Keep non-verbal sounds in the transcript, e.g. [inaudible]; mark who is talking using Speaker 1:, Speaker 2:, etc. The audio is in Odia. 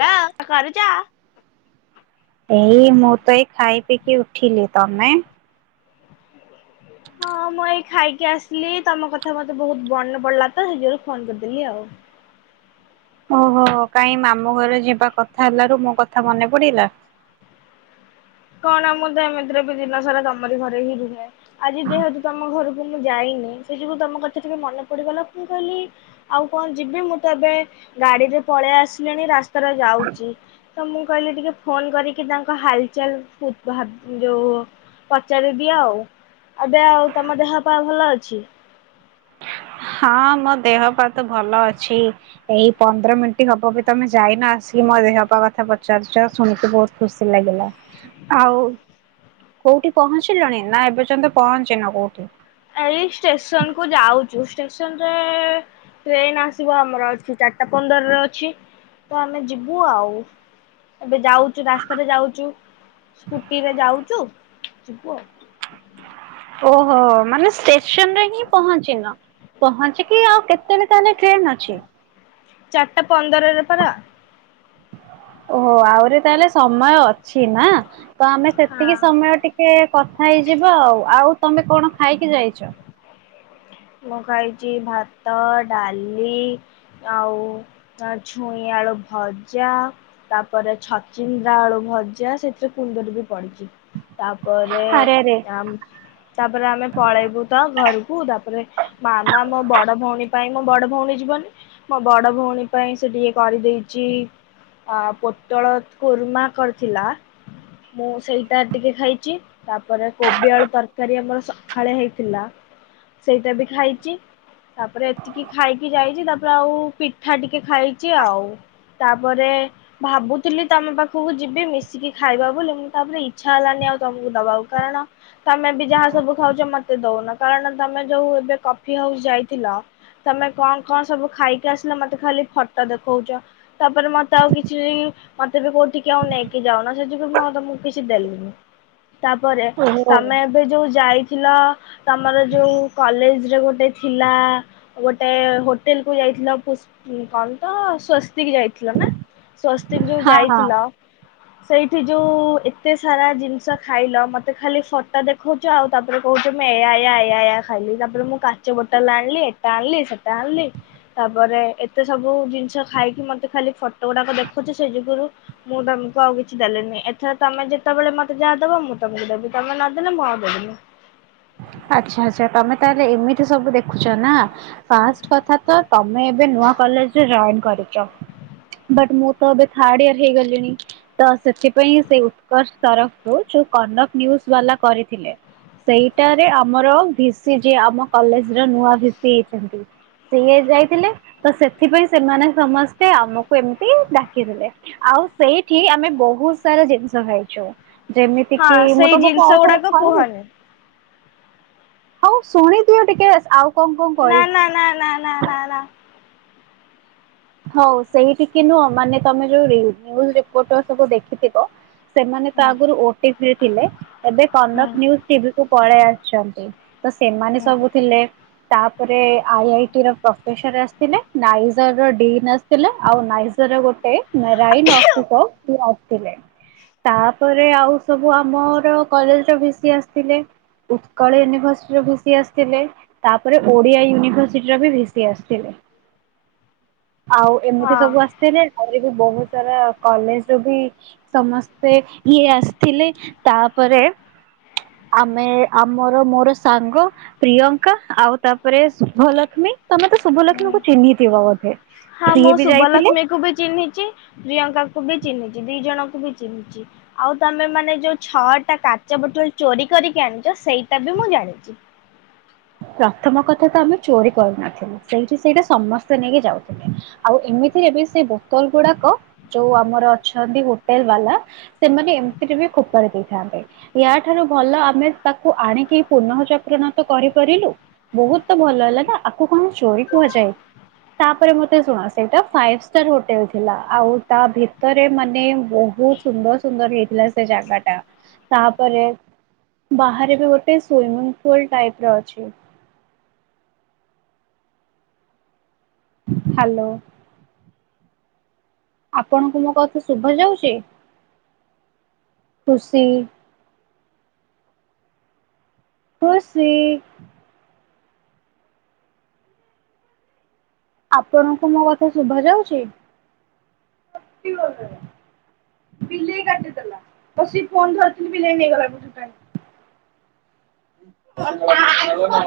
Speaker 1: ହା ଲୋ କଁ କରୁଛ।
Speaker 2: ଏଇ ମୁଁ ତ ଏଇ ଖାଇ ପିଇକି ଉଠିଲି ତମେ।
Speaker 1: ହଁ ମୁଁ ଏଇ ଖାଇକି ଆସିଲି ତମ କଥା ମତେ ବହୁତ ମନ ପଡିଲା ତ ସେଇଥି ପାଇଁ ‌ଫୋନ କରିଦେଲି ଆଉ।
Speaker 2: ଓହୋ କାଇଁ ମାମୁ ଘର ଯିବା କଥା ହେଲାରୁ ମୋ କଥା ମନେ ପଡିଲା।
Speaker 1: କଣ ମୁଁ ତ ଏମିତିରେ ବି ଦିନ ସାରା ତମରି ଘରେ ହିଁ ରୁହେଁ। ଆଜି ଯେହେତୁ ତମ ଘରକୁ ମୁଁ ଯାଇନି ସେ ଯୋଗୁଁ ତମ କଥା ଟିକେ ମନେ ପଡିଗଲା ମୁଁ କହିଲି। ଆଉ କଣ ଯିବି ମୁଁ ତ ଏବେ ଗାଡିରୁ ପଳେଇ ଆସିଲିଣି ରାସ୍ ସ୍ତା ରେ ଯାଉଛି ତ ମୁଁ କହିଲି ଟିକେ ଫୋନ୍ କରିକି ତାଙ୍କ ହାଲଚାଲ। ପୁ ଭାବ୍ ଯୋଉ ପଚାରି ଦିଏ ଆଉ। ଏବେ ଆଉ ତମ ଦେହ ପା ଭଲ ଅଛି।
Speaker 2: ହଁ ମୋ ଦେହ ପା ତ ଭଲ ଅଛି। ଏଇ ପନ୍ଦର ମିନିଟ୍ ହବ ବି ତମେ ଯାଇନ ଆସିକି ମୋ ଦେହ ପା କଥା ପଚାରୁଛ ଶୁଣିକି ବହୁତ। ଖୁସି ଲାଗିଲା ଆଉ। କୋଉଠି ପହଞ୍ଚିଲଣି ନା ଏବେ ଯନ୍ତ ପହଞ୍ଚିନ କୋଉଠି।
Speaker 1: ଏଇ ଷ୍ଟେସନ କୁ ଯାଉଛୁ ଷ୍ଟେସନ ରେ। ଟ୍ରେନ ଆସିବ ଆମର ଅଛି ଚାରିଟା ପନ୍ଦରରେ ଅଛି ତ ଆମେ ଯିବୁ ଆଉ। ଏବେ ଯାଉଛୁ ରାସ୍ତାରେ ଯାଉଛୁ ସ୍କୁଟିରେ ଯାଉଛୁ ଯିବୁ ଆଉ।
Speaker 2: ଓହୋ ମାନେ ଷ୍ଟେସନ ରେ ହିଁ ପହଞ୍ଚିନ। ପହଞ୍ଚିକି ଆଉ କେତେବେ ତାହେଲେ ଟ୍ରେନ ଅଛି।
Speaker 1: ଚାରିଟା ପନ୍ଦରରେ ପରା।
Speaker 2: ଓହୋ ଆହୁରି ତାହେଲେ ସମୟ ଅଛି ନା ତ ଆମେ ସେତିକି
Speaker 1: ହଁ।
Speaker 2: ସମୟ ଟି ସେ କଥା ହେଇଯିବ ଆଉ ଆଉ ତମେ କଣ ଖାଇକି ଯାଇଛ?
Speaker 1: ମୁଁ ଖାଇଛି ଭାତ ଡାଲି ଆଉ ଆ ଛୁଇଁ ଆଳୁ ଭଜା। ତାପରେ ଛଚିନ୍ଦ୍ରା ଆଳୁ ଭଜା ସେଥିରେ କୁନ୍ଦୁରି ବି ପଡିଛି। ତାପରେ
Speaker 2: ଆରେ ଆରେ
Speaker 1: ଆମ ତାପରେ ଆମେ ପଳେଇବୁ ତ ଘରକୁ ତାପ ପରେ ମାମା ମୋ ବଡ ଭଉଣୀ ପାଇଁ ମୋ ବଡ ଭଉଣୀ ଯିବନି ମୋ ବଡ ଭଉଣୀ ପାଇଁ ସେ ଟିକେ କରି ଦେଇଚ଼ି। ଆ ପୋଟଳ କୃର୍ମା କରିଥିଲା ମୁଁ ସେଇଟା ଟିକେ ଖାଇଚ଼ି। ତାପରେ କୋବି ଆଳୁ ତରକାରୀ ଆମର ସଖାଳେ ହେଇଥିଲା। ସେଇଟା ବି ଖାଇଚି। ତାପରେ ଏତିକି ଖାଇକି ଯାଇଚ଼ି ତାପରେ ଆଉ ପିଠା ଟିକେ ଖାଇଚ଼ି ଆଉ। ତାପରେ ଭାବୁଥିଲି ତମ ପାଖକୁ ଯିବି ମିଶିକି ଖାଇବା ବୋଲି ଉଁ ତାପରେ ଇଚ୍ଛା ହେଲାନି ଆଉ ତମକୁ ଦବାକୁ କାରଣ ତମେ ବି ଯାହା ସବୁ ଖାଉଚ ମତେ ଦଉନ କାରଣ ତମେ ଯୋଉ ଏବେ କଫି ହାଉସ୍ ଯାଇଥିଲ ତମେ କଁ କଁ ସବୁ ଖାଇକି ଆସିଲ ମତେ ଖାଲି ଫଟ ଦେଖଉଚ଼।। ତାପରେ ମତେ ଆଉ କିଛି ମତେ ବି କୋଉ ଟିକେ ଆଉ ନେଇକି ଯାଉନ ସେ ଯୋଗୁ ବି‌ ମୁଁ ଆଉ ତମକୁ କିଛି ଦେଲିନି। ତାପରେ
Speaker 2: ଓହୋ
Speaker 1: ତମେ ଏବେ ଯୋଉ ଯାଇଥିଲ ତମର ଯୋଉ କଲେଜରେ ଗୋଟେ ଥିଲା ଗୋଟେ ହୋଟେଲ୍ କୁ ଯାଇଥିଲ ପୁସ୍ କଣ ତ ସ୍ଵସ୍ତିକି ଯାଇଥିଲ ନା? ସ୍ଵସ୍ତିକ୍ ଯୋଉ
Speaker 2: ହଁ ହଁ
Speaker 1: ଯାଇଥିଲ ସେଇଠି ଯୋଉ ଏତେ ସାରା ଜିନିଷ ଖାଇଲ ମତେ ଖାଲି ଫଟ ଦେଖଉ ଚ ଆଉ ତାପରେ କହୁଚ ମୁଁ ଏୟା ଏୟା ଏ ଏୟା ଏୟା ଖାଇଲି ତାପରେ ମୁଁ କାଚ ବୋଟଲ୍ ଆଣିଲି ଏଟା ଆଣିଲି ସେଟା ଆଣିଲି ତାପରେ ଏତେ ସବୁ ଜିନିଷ ଖାଇକି ମତେ ଖାଲି ଫଟ ଗୁଡାକ ଦେଖୁଚ଼ି ସେ ଯୋଗୁରୁ ମୁଁ ତମକୁ ଆଉ କିଛି ଦେଲିନି ଏଥର ତମେ ଯେତେବେଳେ ମତେ ଯାହା ଦେବ ମୁଁ ତମକୁ ଦେବି ତମେ ନଦେଲେ ମୁଁ ଆଉ ଦେବିନି।
Speaker 2: ଆଚ୍ଛା ଆଚ୍ଛା ତମେ ତାହେଲେ ଏମିତି ସବୁ ଦେଖୁଛ ନା? ଫାଷ୍ଟ୍ କଥା ତ ତମେ ଏବେ ନୂଆ କଲେଜ୍ ରେ ଯଏନ୍ କରିଚ଼। ବଟ୍ ମୁଁ ଏବେ ଥାର୍ଡଇୟର ହେଇ ଗଲିଣି। ତ ସେଥିପାଇଁ ସେ ଉତ୍କର୍ଷ ତରଫରୁ ଯୋଉ କନକ୍ ନ୍ୟୁଜ୍ ବାଲା କରିଥିଲେ। ସେଇଟାରେ ଆମର ଭିସି ଯିଏ ଆମ କଲେଜ ର ନୂଆ ଭିସି ହେଇଚ଼ନ୍ତି ସିଏ ଯାଇଥିଲେ ତ ସେଥିପାଇଁ ସେମାନେ ସମସ୍ତେ ଆମକୁ ଏମିତି ଡାକିଥିଲେ। ଆଉ ସେଇଠି ଆମେ ବହୁତ୍ ସାରା ଜିନିଷ ଖାଇଚୁ। ଯେମିତି
Speaker 1: ହଁ
Speaker 2: କି ମୁଁ
Speaker 1: ସେଇ
Speaker 2: ତମକୁ
Speaker 1: ଜିନିଷ
Speaker 2: ଆଉ ଥରେ
Speaker 1: ଗୁଡାକ
Speaker 2: କଇବି?
Speaker 1: କୁହନି
Speaker 2: ହଉ ଶୁଣିଦିଅ ଟିକେସ୍ ଆଉ କଣ କଣ
Speaker 1: ନା
Speaker 2: କହିଛୁ।
Speaker 1: ନା ନା ନା ନା ନା ନା।
Speaker 2: ହଉ ସେଇଠିକି ନୁହଁ ମାନେ ତମେ ଯୋଉ ରି ନ୍ୟୁଜ୍ ରିପୋର୍ଟର ସବୁ ଦେଖିଥିବ ସେମାନେ ତ
Speaker 1: ହଁ
Speaker 2: ଆଗରୁ ଓଟିଭିରେ ଥିଲେ ଏବେ କନକ୍ ନ୍ୟୁଜ୍ ଟିଭି କୁ ପଳେଇ ଆସଛନ୍ତି। ତ ସେମାନେ
Speaker 1: ହଁ
Speaker 2: ସବୁ ଥିଲେ। ତାପରେ ଆଇଆଇଟି ର ପ୍ରଫେସର ଆସଥିଲେ ନାଇଜର ର ଡିନ୍ ଅସଥିଲେ ଆଉ ନାଇଜର୍ ର ଗୋଟେ ମେରାଇନ୍ ଅଫିସର୍ ସିଏ ଆସିଥିଲେ। ତାପରେ ଆଉ ସବୁ ଆମର କଲେଜ୍ ର ଭିସିି ଆସଥିଲେ। ଉତ୍କଳ ୟୁନିଭର୍ସ ରୁ ଭିସି ଆସିଥିଲେ। ତାପରେ ଓଡିଆ ୟୁନିଭର୍ସିଟିର ବି ଭିସି ଆସତିଲେ। ଆଉ ଏମିତି
Speaker 1: ହଁ
Speaker 2: ସବୁ ଆସଥିଲେ ଆହୁରି ବି ବହୁତ ସାରା କଲେଜ ରୁ ବି ସମସ୍ତେ ଇଏ ଆସିଥିଲେ ତାପରେ ଆମେ ଆମର ମୋର ସାଙ୍ଗ ପ୍ରିୟଙ୍କା ଆଉ ତାପରେ ଶୁଭଲକ୍ଷ୍ମୀ ତମେ ତ ଶୁଭଲକ୍ଷ୍ମୀ
Speaker 1: ହୁଁ।
Speaker 2: କୁ ଚିହ୍ନିଥିବ ବୋଧେ?
Speaker 1: ହଁ
Speaker 2: ସିଏ
Speaker 1: ମୁଁ
Speaker 2: ବି ଯାଇଥିଲେ
Speaker 1: ଶୁଭଲକ୍ଷ୍ମୀ କୁ ବି ଚିହ୍ନିଚି ପ୍ରିୟଙ୍କା କୁ ବି ଚିହ୍ନିଚି ଦି ଜଣଙ୍କୁ ବି ଚିହ୍ନିଚି। ଆଉ ତମେ ମାନେ ଯୋଉ ଛଅଟା କାଚ ବୋଟଲ୍ ଚୋରି କରିକି ଆଣିଚ ସେଇଟା ବି ମୁଁ ଜାଣିଚ଼ି।
Speaker 2: ପ୍ରଥମ କଥା ତ ଆମେ ଚୋରି କରୁନଥିଲୁ। ସେଇଠି ସେଇଟା ସମସ୍ତେ ନେଇକି ଯାଉଥିଲେ ଆଉ ଏମିତିରେ ବି ସେ ବୋତଲ୍ ଗୁଡାକ ଯୋଉ ଆମର ଅଛନ୍ତି ହୋଟେଲ ବାଲା ସେମାନେ ଏମିତିରେ ବି ଫୋପାଡେ ଦେଇଥାନ୍ତେ। ୟା ଠାରୁ ଭଲ ଆମେ ତାକୁ ଆଣିକି ପୁନଃଚକ୍ରନ ତ କରି କରିଲୁ ବହୁତ୍ ଭଲ ହେଲା ନା ଆକୁ କଣ ଚୋରି କୁହାଯାଏ। ତାପରେ ମତେ ଶୁଣ ସେଇଟା ଫାଇଭ ଷ୍ଟାର ହୋଟେଲ ଥିଲା ଆଉ ତା ଭିତରେ ମାନେ ବହୁତ ସୁନ୍ଦର ସୁନ୍ଦର ହେଇଥିଲା ସେ ଜାଗା ଟା ତାପରେ ବାହାରେ ବି ଗୋଟେ ସୁଇମିଂ ପୁଲ ଟାଇପ୍ ର ଅଛି। ହ୍ୟାଲୋ। ଆପଣଙ୍କୁ ମୋ କଥା ଶୁଭା ଯାଉଛି ଖୁସି। ଖୁସି। ଆପଣଙ୍କୁ ମୋ କଥା ଶୁଭା ଯାଉଛି? ବିଲେଇ କାଟିଦେଲା। ତ ସେ ଫୋନ୍ ଧରିଥିଲି ବିଲେଇ ନେଇଗଲା କୁ ତାଟୁ। [inaudible]